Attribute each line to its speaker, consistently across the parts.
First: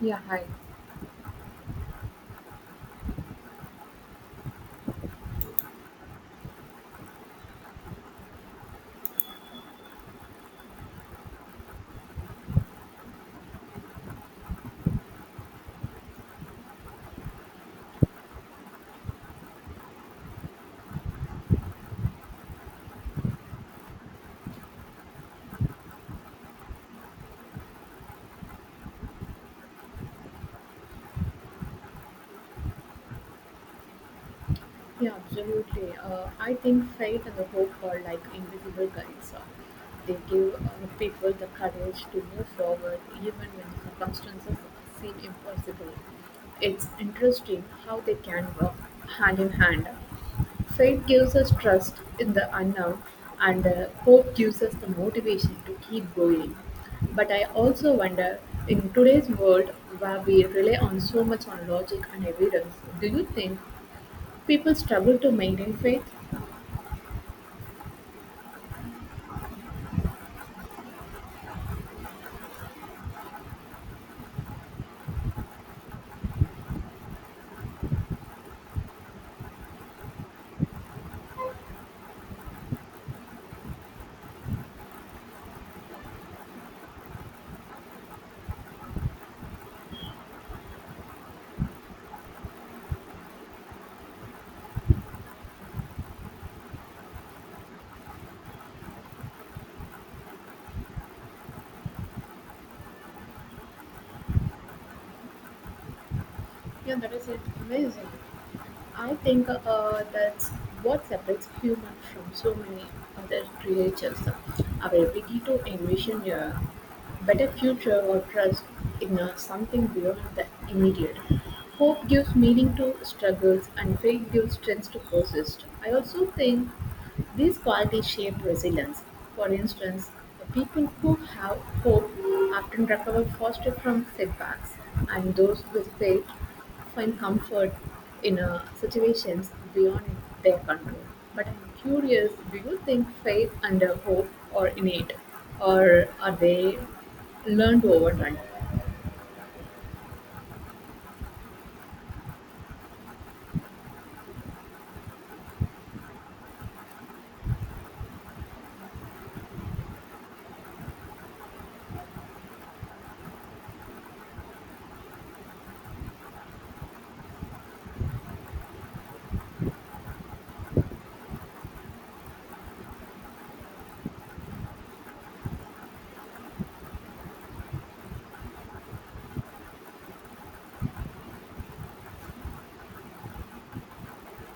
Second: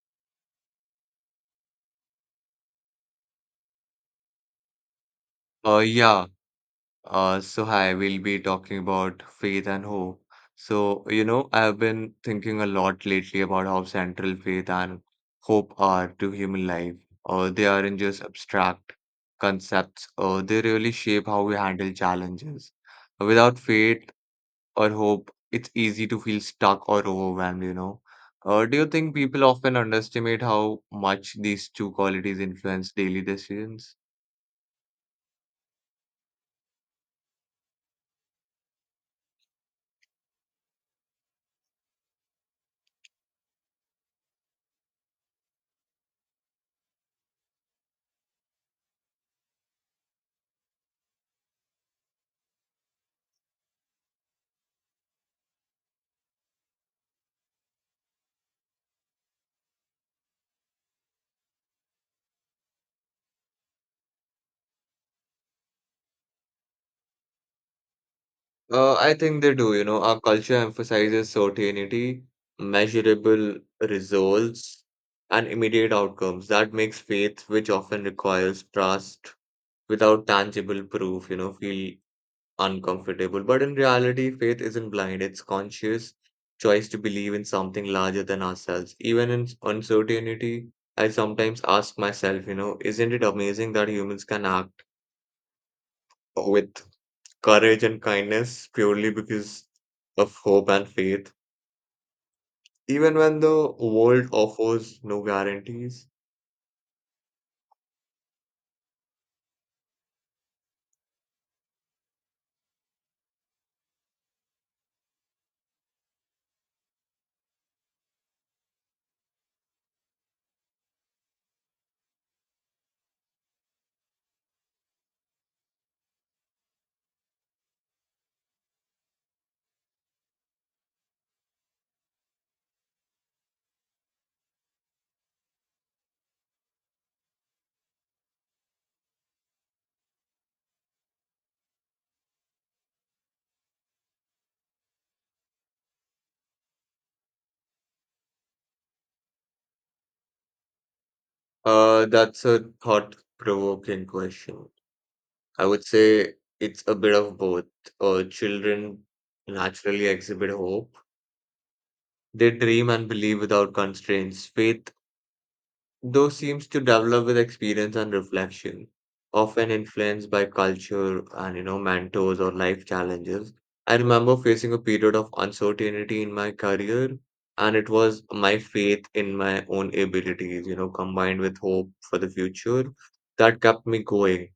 Speaker 1: Yeah, hi.
Speaker 2: Uh, yeah, so I will be talking about faith and hope. I've been thinking a lot lately about how central faith and hope are to human life. They aren't just abstract concepts, they really shape how we handle challenges. Without faith or hope, it's easy to feel stuck or overwhelmed. Do you think people often underestimate how much these two qualities influence daily decisions?
Speaker 1: Yeah, absolutely. I think faith and the hope are like invisible guides. They give people the courage to move forward even when circumstances seem impossible. It's interesting how they can work hand in hand. Faith gives us trust in the unknown, and hope gives us the motivation to keep going. But I also wonder, in today's world where we rely on so much on logic and evidence, do you think people struggle to maintain faith?
Speaker 2: I think they do. You know, our culture emphasizes certainty, measurable results, and immediate outcomes. That makes faith, which often requires trust without tangible proof, feel uncomfortable. But in reality, faith isn't blind, it's conscious choice to believe in something larger than ourselves. Even in uncertainty, I sometimes ask myself, isn't it amazing that humans can act with courage and kindness purely because of hope and faith, even when the world offers no guarantees?
Speaker 1: Yeah, that is it. Amazing. I think that's what separates human from so many other creatures. Our ability to envision a better future or trust in something beyond the immediate. Hope gives meaning to struggles and faith gives strength to persist. I also think these qualities shape resilience. For instance, the people who have hope often recover faster from setbacks, and those who fail find comfort in situations beyond their control. But I'm curious, do you think faith and hope are innate, or are they learned over time?
Speaker 2: That's a thought-provoking question. I would say it's a bit of both. Children naturally exhibit hope. They dream and believe without constraints. Faith Those seems to develop with experience and reflection, often influenced by culture and mentors or life challenges. I remember facing a period of uncertainty in my career, and it was my faith in my own abilities, combined with hope for the future, that kept me going.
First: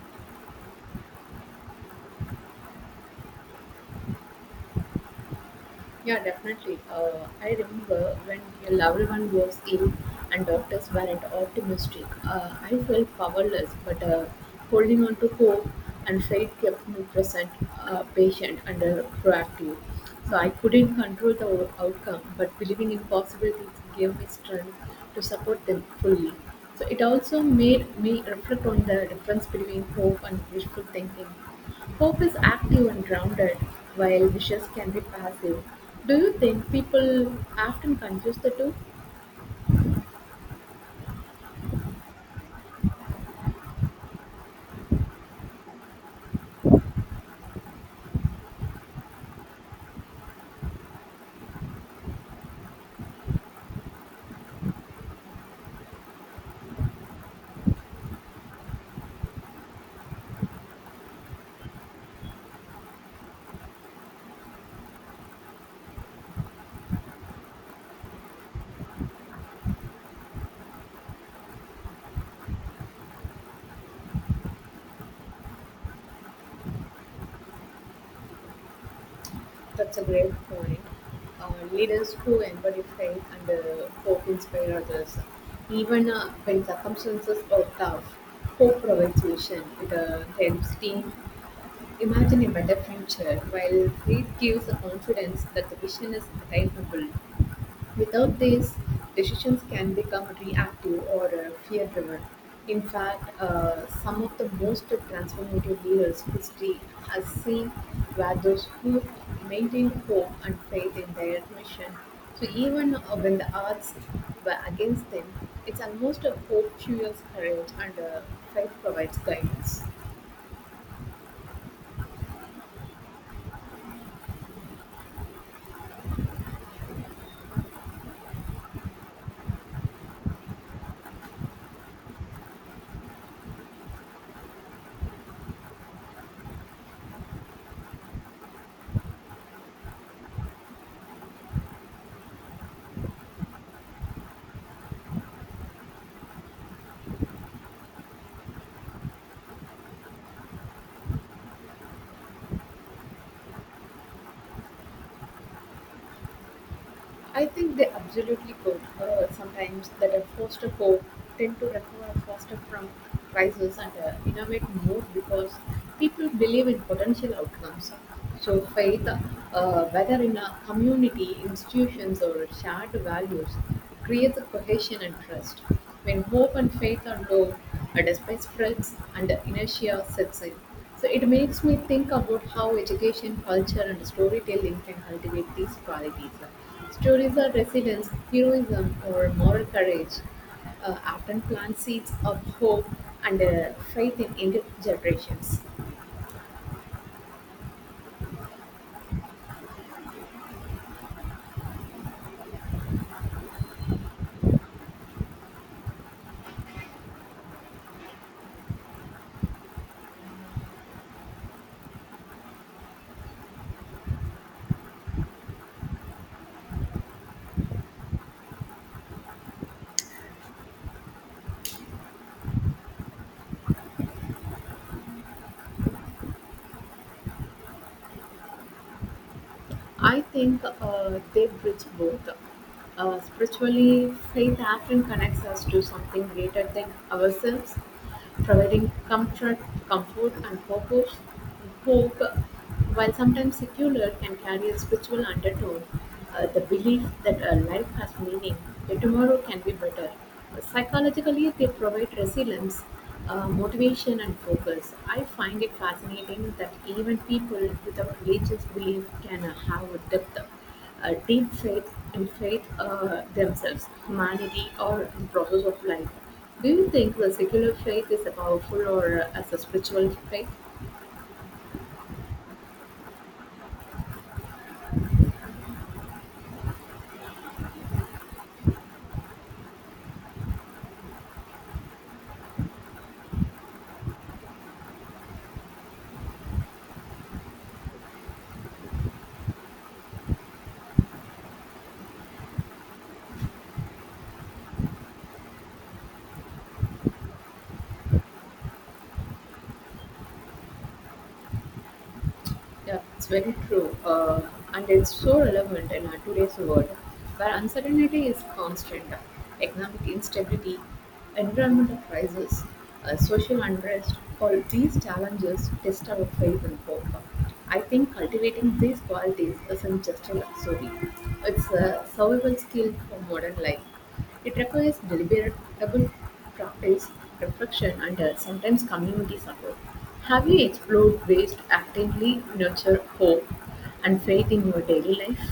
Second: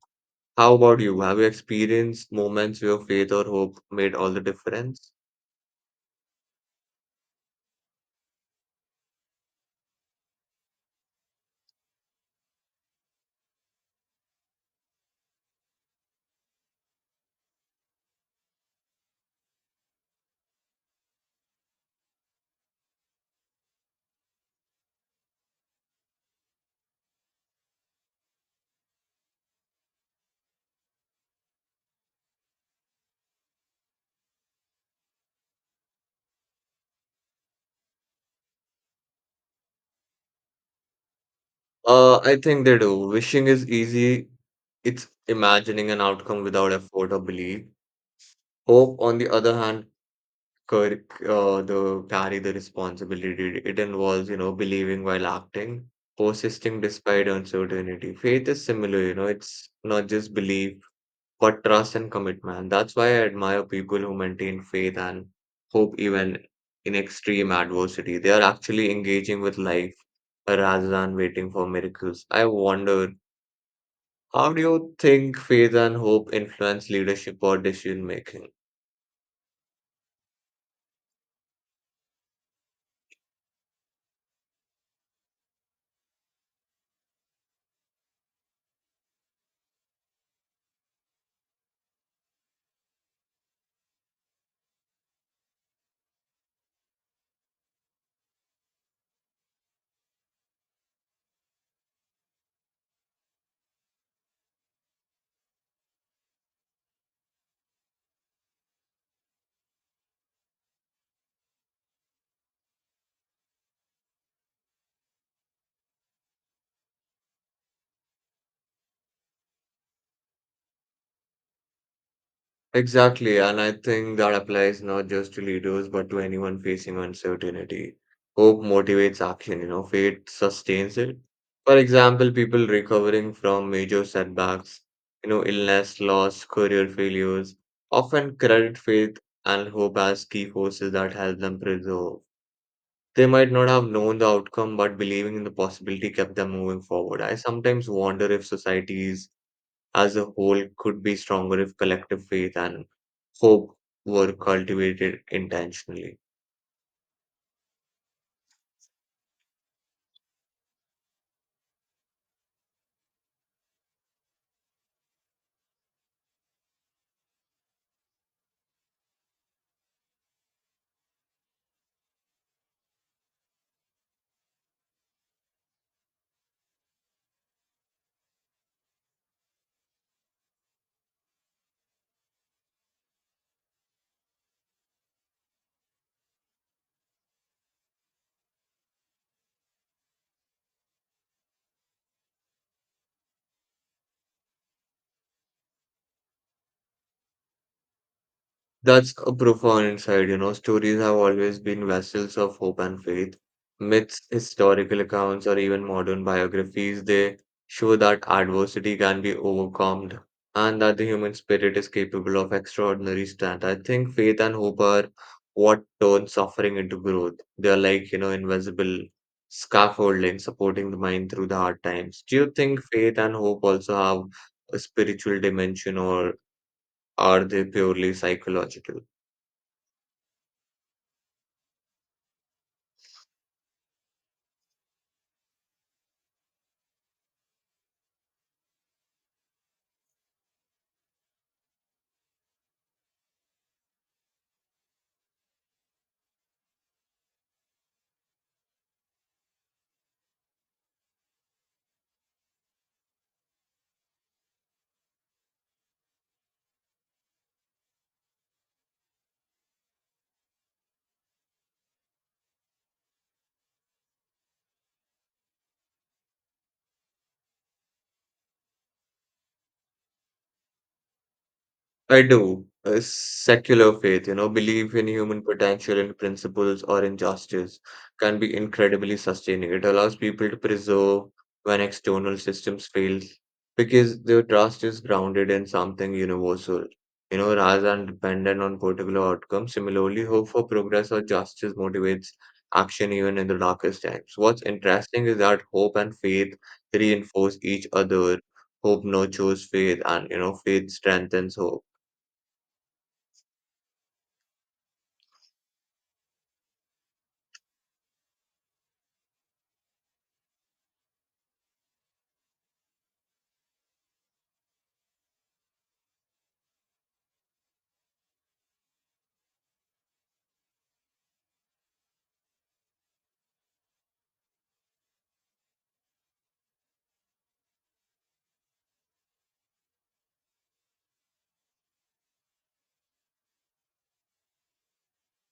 Speaker 2: How about you? Have you experienced moments where faith or hope made all the difference?
Speaker 1: Yeah, definitely. I remember when a loved one was ill and doctors weren't optimistic. I felt powerless, but holding on to hope and faith kept me present, patient, and proactive. So I couldn't control the outcome, but believing in possibilities gave me strength to support them fully. So it also made me reflect on the difference between hope and wishful thinking. Hope is active and grounded, while wishes can be passive. Do you think people often confuse the two?
Speaker 2: I think they do. Wishing is easy, it's imagining an outcome without effort or belief. Hope, on the other hand, cur- the carry the responsibility. It involves, believing while acting, persisting despite uncertainty. Faith is similar, it's not just belief, but trust and commitment. That's why I admire people who maintain faith and hope even in extreme adversity. They are actually engaging with life rather than waiting for miracles. I wonder, how do you think faith and hope influence leadership or decision making?
Speaker 1: That's a great point. Leaders who embody faith and hope inspire others. Even when circumstances are tough, hope provides vision. It helps team imagine a better future, while faith gives the confidence that the vision is attainable. Without this, decisions can become reactive or fear driven. In fact, some of the most transformative leaders history has seen were those who maintained hope and faith in their mission. So, even when the odds were against them, it's almost a hope fuels courage and faith provides guidance.
Speaker 2: Exactly, and I think that applies not just to leaders but to anyone facing uncertainty. Hope motivates action, faith sustains it. For example, people recovering from major setbacks, illness, loss, career failures, often credit faith and hope as key forces that help them preserve. They might not have known the outcome, but believing in the possibility kept them moving forward. I sometimes wonder if societies as a whole could be stronger if collective faith and hope were cultivated intentionally.
Speaker 1: I think they absolutely could. Sometimes that a foster hope tend to recover faster from crisis and innovate more because people believe in potential outcomes. So faith, whether in a community, institutions, or shared values, creates a cohesion and trust. When hope and faith are low, a despair spreads and inertia sets in. So it makes me think about how education, culture, and storytelling can cultivate these qualities. Stories of resilience, heroism, or moral courage often plant seeds of hope and faith in younger generations.
Speaker 2: That's a profound insight. You know, stories have always been vessels of hope and faith. Myths, historical accounts, or even modern biographies, they show that adversity can be overcome and that the human spirit is capable of extraordinary strength. I think faith and hope are what turn suffering into growth. They are like invisible scaffolding supporting the mind through the hard times. Do you think faith and hope also have a spiritual dimension or are they purely psychological?
Speaker 1: I think they bridge both. Spiritually, faith often connects us to something greater than ourselves, providing comfort, comfort and purpose, hope, while sometimes secular can carry a spiritual undertone, the belief that life has meaning, that tomorrow can be better. Psychologically, they provide resilience, motivation and focus. I find it fascinating that even people without religious belief can have a depth, deep faith in faith, themselves, humanity, or the process of life. Do you think the secular faith is a powerful or as a spiritual faith?
Speaker 2: I do. A secular faith, belief in human potential and principles or in justice can be incredibly sustaining. It allows people to preserve when external systems fail because their trust is grounded in something universal, rather than dependent on particular outcomes. Similarly, hope for progress or justice motivates action even in the darkest times. What's interesting is that hope and faith reinforce each other. Hope nurtures faith, and faith strengthens hope.
Speaker 1: Yeah, it's very true. And it's so relevant in our today's world where uncertainty is constant, economic instability, environmental crisis, social unrest, all these challenges test our faith and hope. I think cultivating these qualities isn't just a luxury, it's a survival skill for modern life. It requires deliberate practice, reflection, and sometimes community support. Have you explored ways to actively nurture hope and faith in your daily life?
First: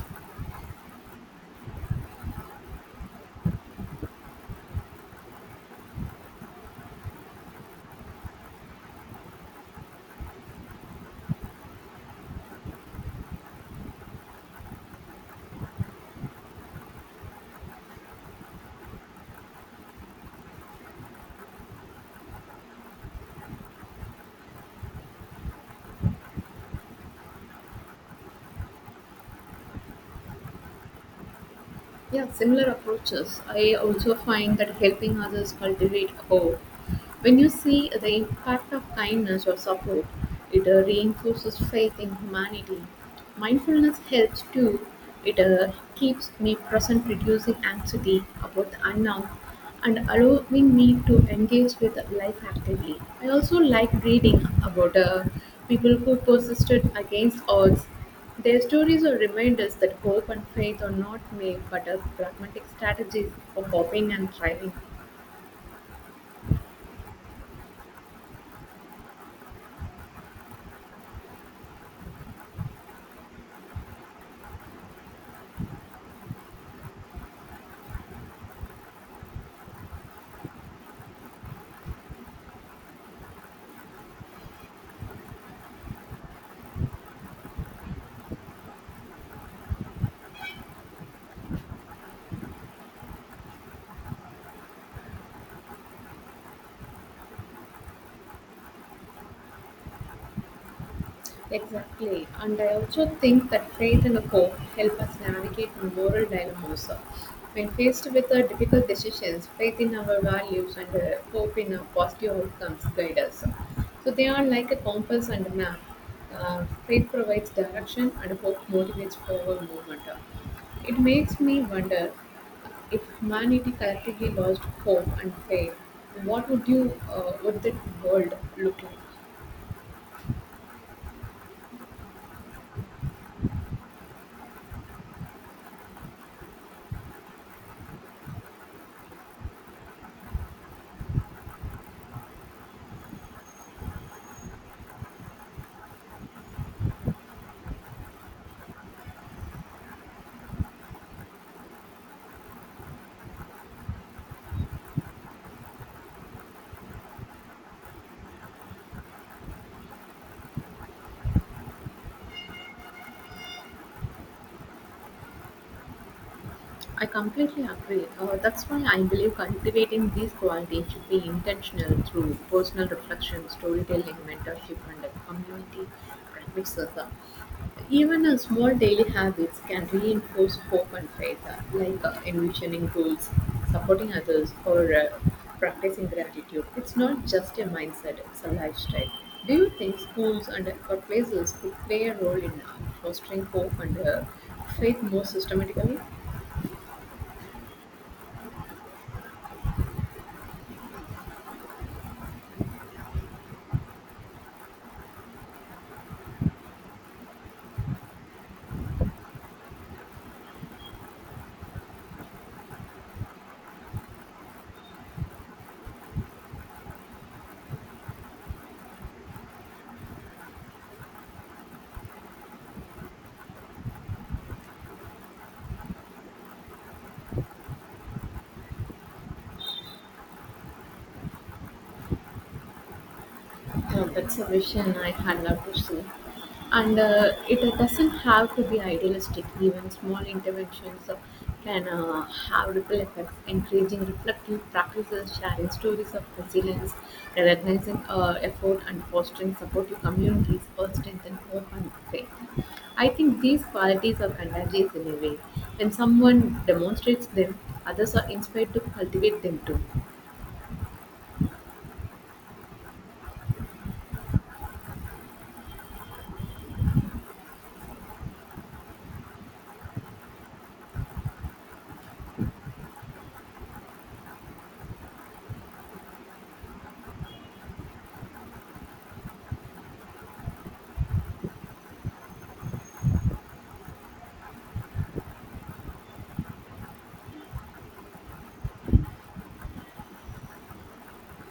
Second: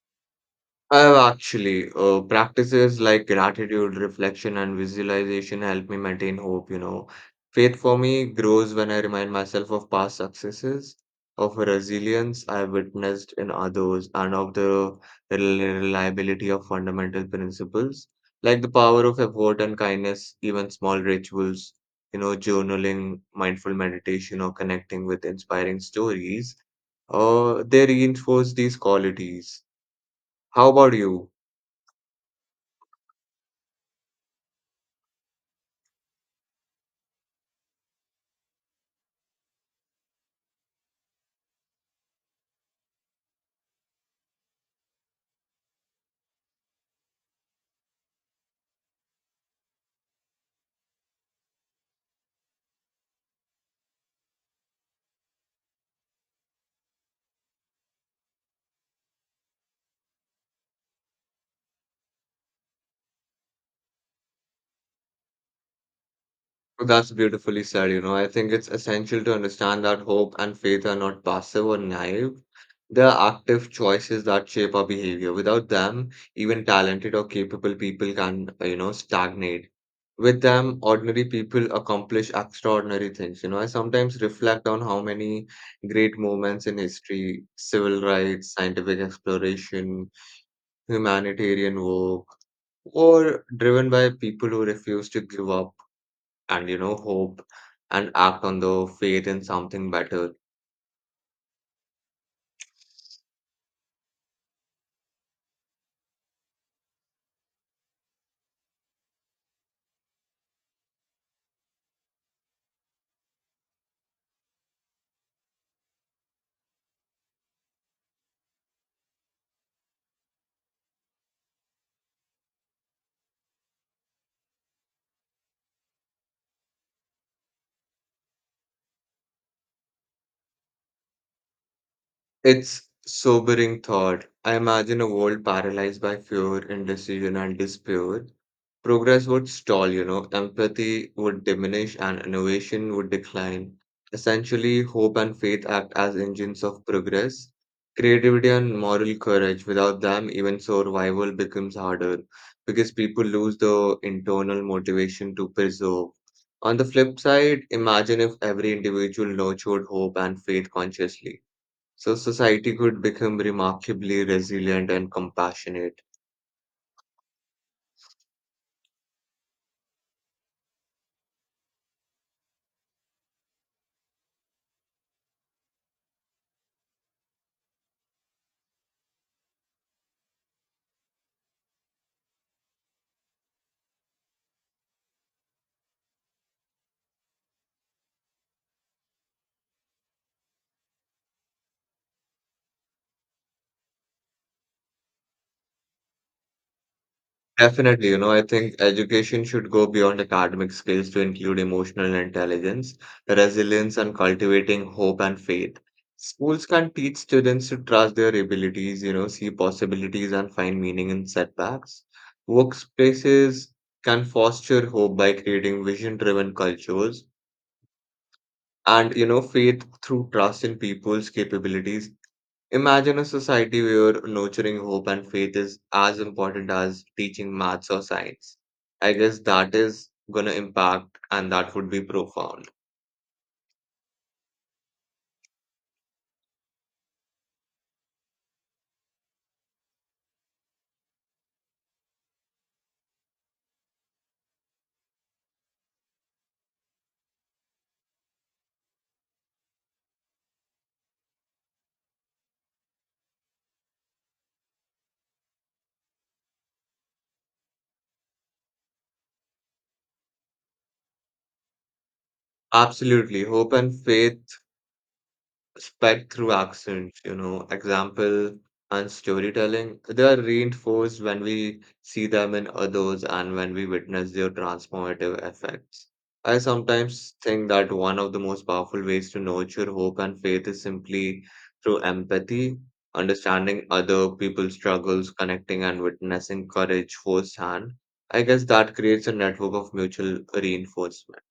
Speaker 2: I have actually practices like gratitude, reflection, and visualization help me maintain hope. Faith for me grows when I remind myself of past successes, of resilience I witnessed in others, and of the reliability of fundamental principles like the power of effort and kindness, even small rituals. You know, journaling, mindful meditation, or connecting with inspiring stories. They reinforce these qualities. How about you?
Speaker 1: Yeah, similar approaches. I also find that helping others cultivate hope. When you see the impact of kindness or support, it reinforces faith in humanity. Mindfulness helps too. It keeps me present, reducing anxiety about the unknown and allowing me to engage with life actively. I also like reading about people who persisted against odds. Their stories are reminders that hope and faith are not myths but are pragmatic strategies for coping and thriving.
Speaker 2: That's beautifully said. I think it's essential to understand that hope and faith are not passive or naive. They are active choices that shape our behavior. Without them, even talented or capable people can stagnate. With them, ordinary people accomplish extraordinary things. You know, I sometimes reflect on how many great moments in history, civil rights, scientific exploration, humanitarian work, were driven by people who refused to give up and hope and act on the faith in something better.
Speaker 1: Exactly. And I also think that faith and hope help us navigate moral dilemmas. When faced with difficult decisions, faith in our values and hope in positive outcomes guide us. So they are like a compass and a map. Faith provides direction and hope motivates forward movement. It makes me wonder, if humanity collectively lost hope and faith, what would you would the world look like?
Speaker 2: It's sobering thought. I imagine a world paralyzed by fear, indecision, and despair. Progress would stall, empathy would diminish, and innovation would decline. Essentially, hope and faith act as engines of progress. Creativity and moral courage, without them, even survival becomes harder because people lose the internal motivation to preserve. On the flip side, imagine if every individual nurtured hope and faith consciously so society could become remarkably resilient and compassionate.
Speaker 1: I completely agree. That's why I believe cultivating these qualities should be intentional through personal reflection, storytelling, mentorship, and community practices. Even small daily habits can reinforce hope and faith, like envisioning goals, supporting others, or practicing gratitude. It's not just a mindset, it's a lifestyle. Do you think schools and workplaces could play a role in fostering hope and faith more systematically?
Speaker 2: Definitely, I think education should go beyond academic skills to include emotional intelligence, resilience, and cultivating hope and faith. Schools can teach students to trust their abilities, see possibilities and find meaning in setbacks. Workspaces can foster hope by creating vision-driven cultures and faith through trust in people's capabilities. Imagine a society where nurturing hope and faith is as important as teaching maths or science. I guess that is going to impact and that would be profound.
Speaker 1: No, that's a vision I had love to see. And it doesn't have to be idealistic. Even small interventions can have ripple effects. Encouraging reflective practices, sharing stories of resilience, recognizing effort, and fostering supportive communities all strengthen hope and faith. I think these qualities are contagious in a way. When someone demonstrates them, others are inspired to cultivate them too.
Speaker 2: Absolutely. Hope and faith spread through accents, example and storytelling. They are reinforced when we see them in others and when we witness their transformative effects. I sometimes think that one of the most powerful ways to nurture hope and faith is simply through empathy, understanding other people's struggles, connecting and witnessing courage firsthand. I guess that creates a network of mutual reinforcement.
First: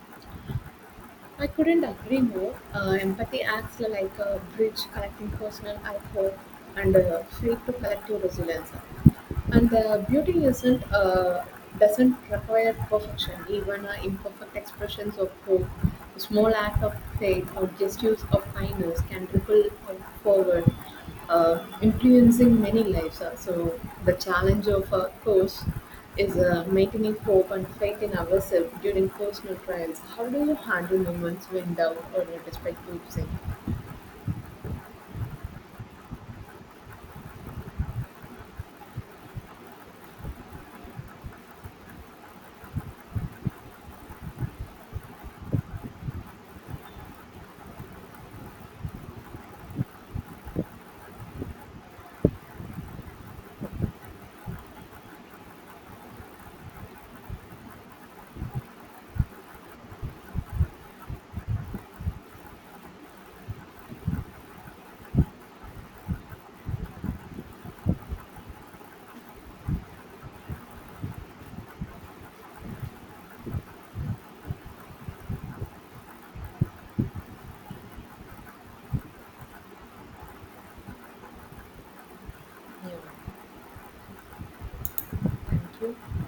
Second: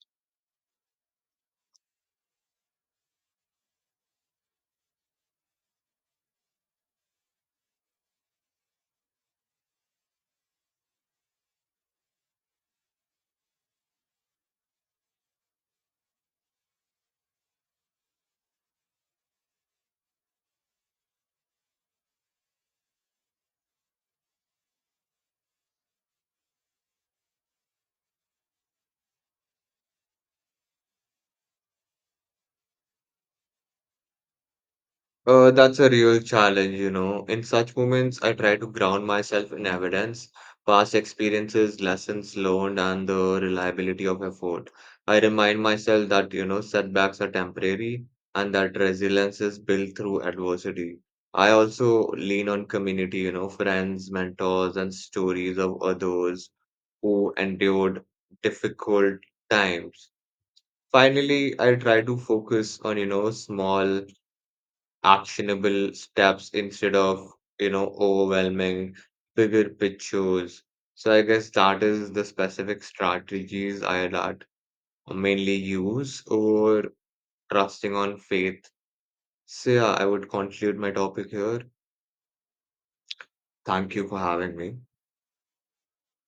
Speaker 1: I couldn't agree more. Empathy acts like a bridge connecting personal output and faith to collective resilience. And the beauty isn't doesn't require perfection. Even imperfect expressions of hope, a small act of faith, or gestures of kindness can ripple out forward, influencing many lives. So the challenge of a coach is maintaining hope and faith in ourselves during personal trials. How do you handle moments when doubt or disrespect losing?
Speaker 2: That's a real challenge. In such moments, I try to ground myself in evidence, past experiences, lessons learned, and the reliability of effort. I remind myself that setbacks are temporary and that resilience is built through adversity. I also lean on community, friends, mentors, and stories of others who endured difficult times. Finally, I try to focus on small actionable steps instead of overwhelming bigger pictures. So I guess that is the specific strategies I that mainly use over trusting on faith. So yeah, I would conclude my topic here.
Speaker 1: Yeah,
Speaker 2: Thank you for having me.
Speaker 1: thank you.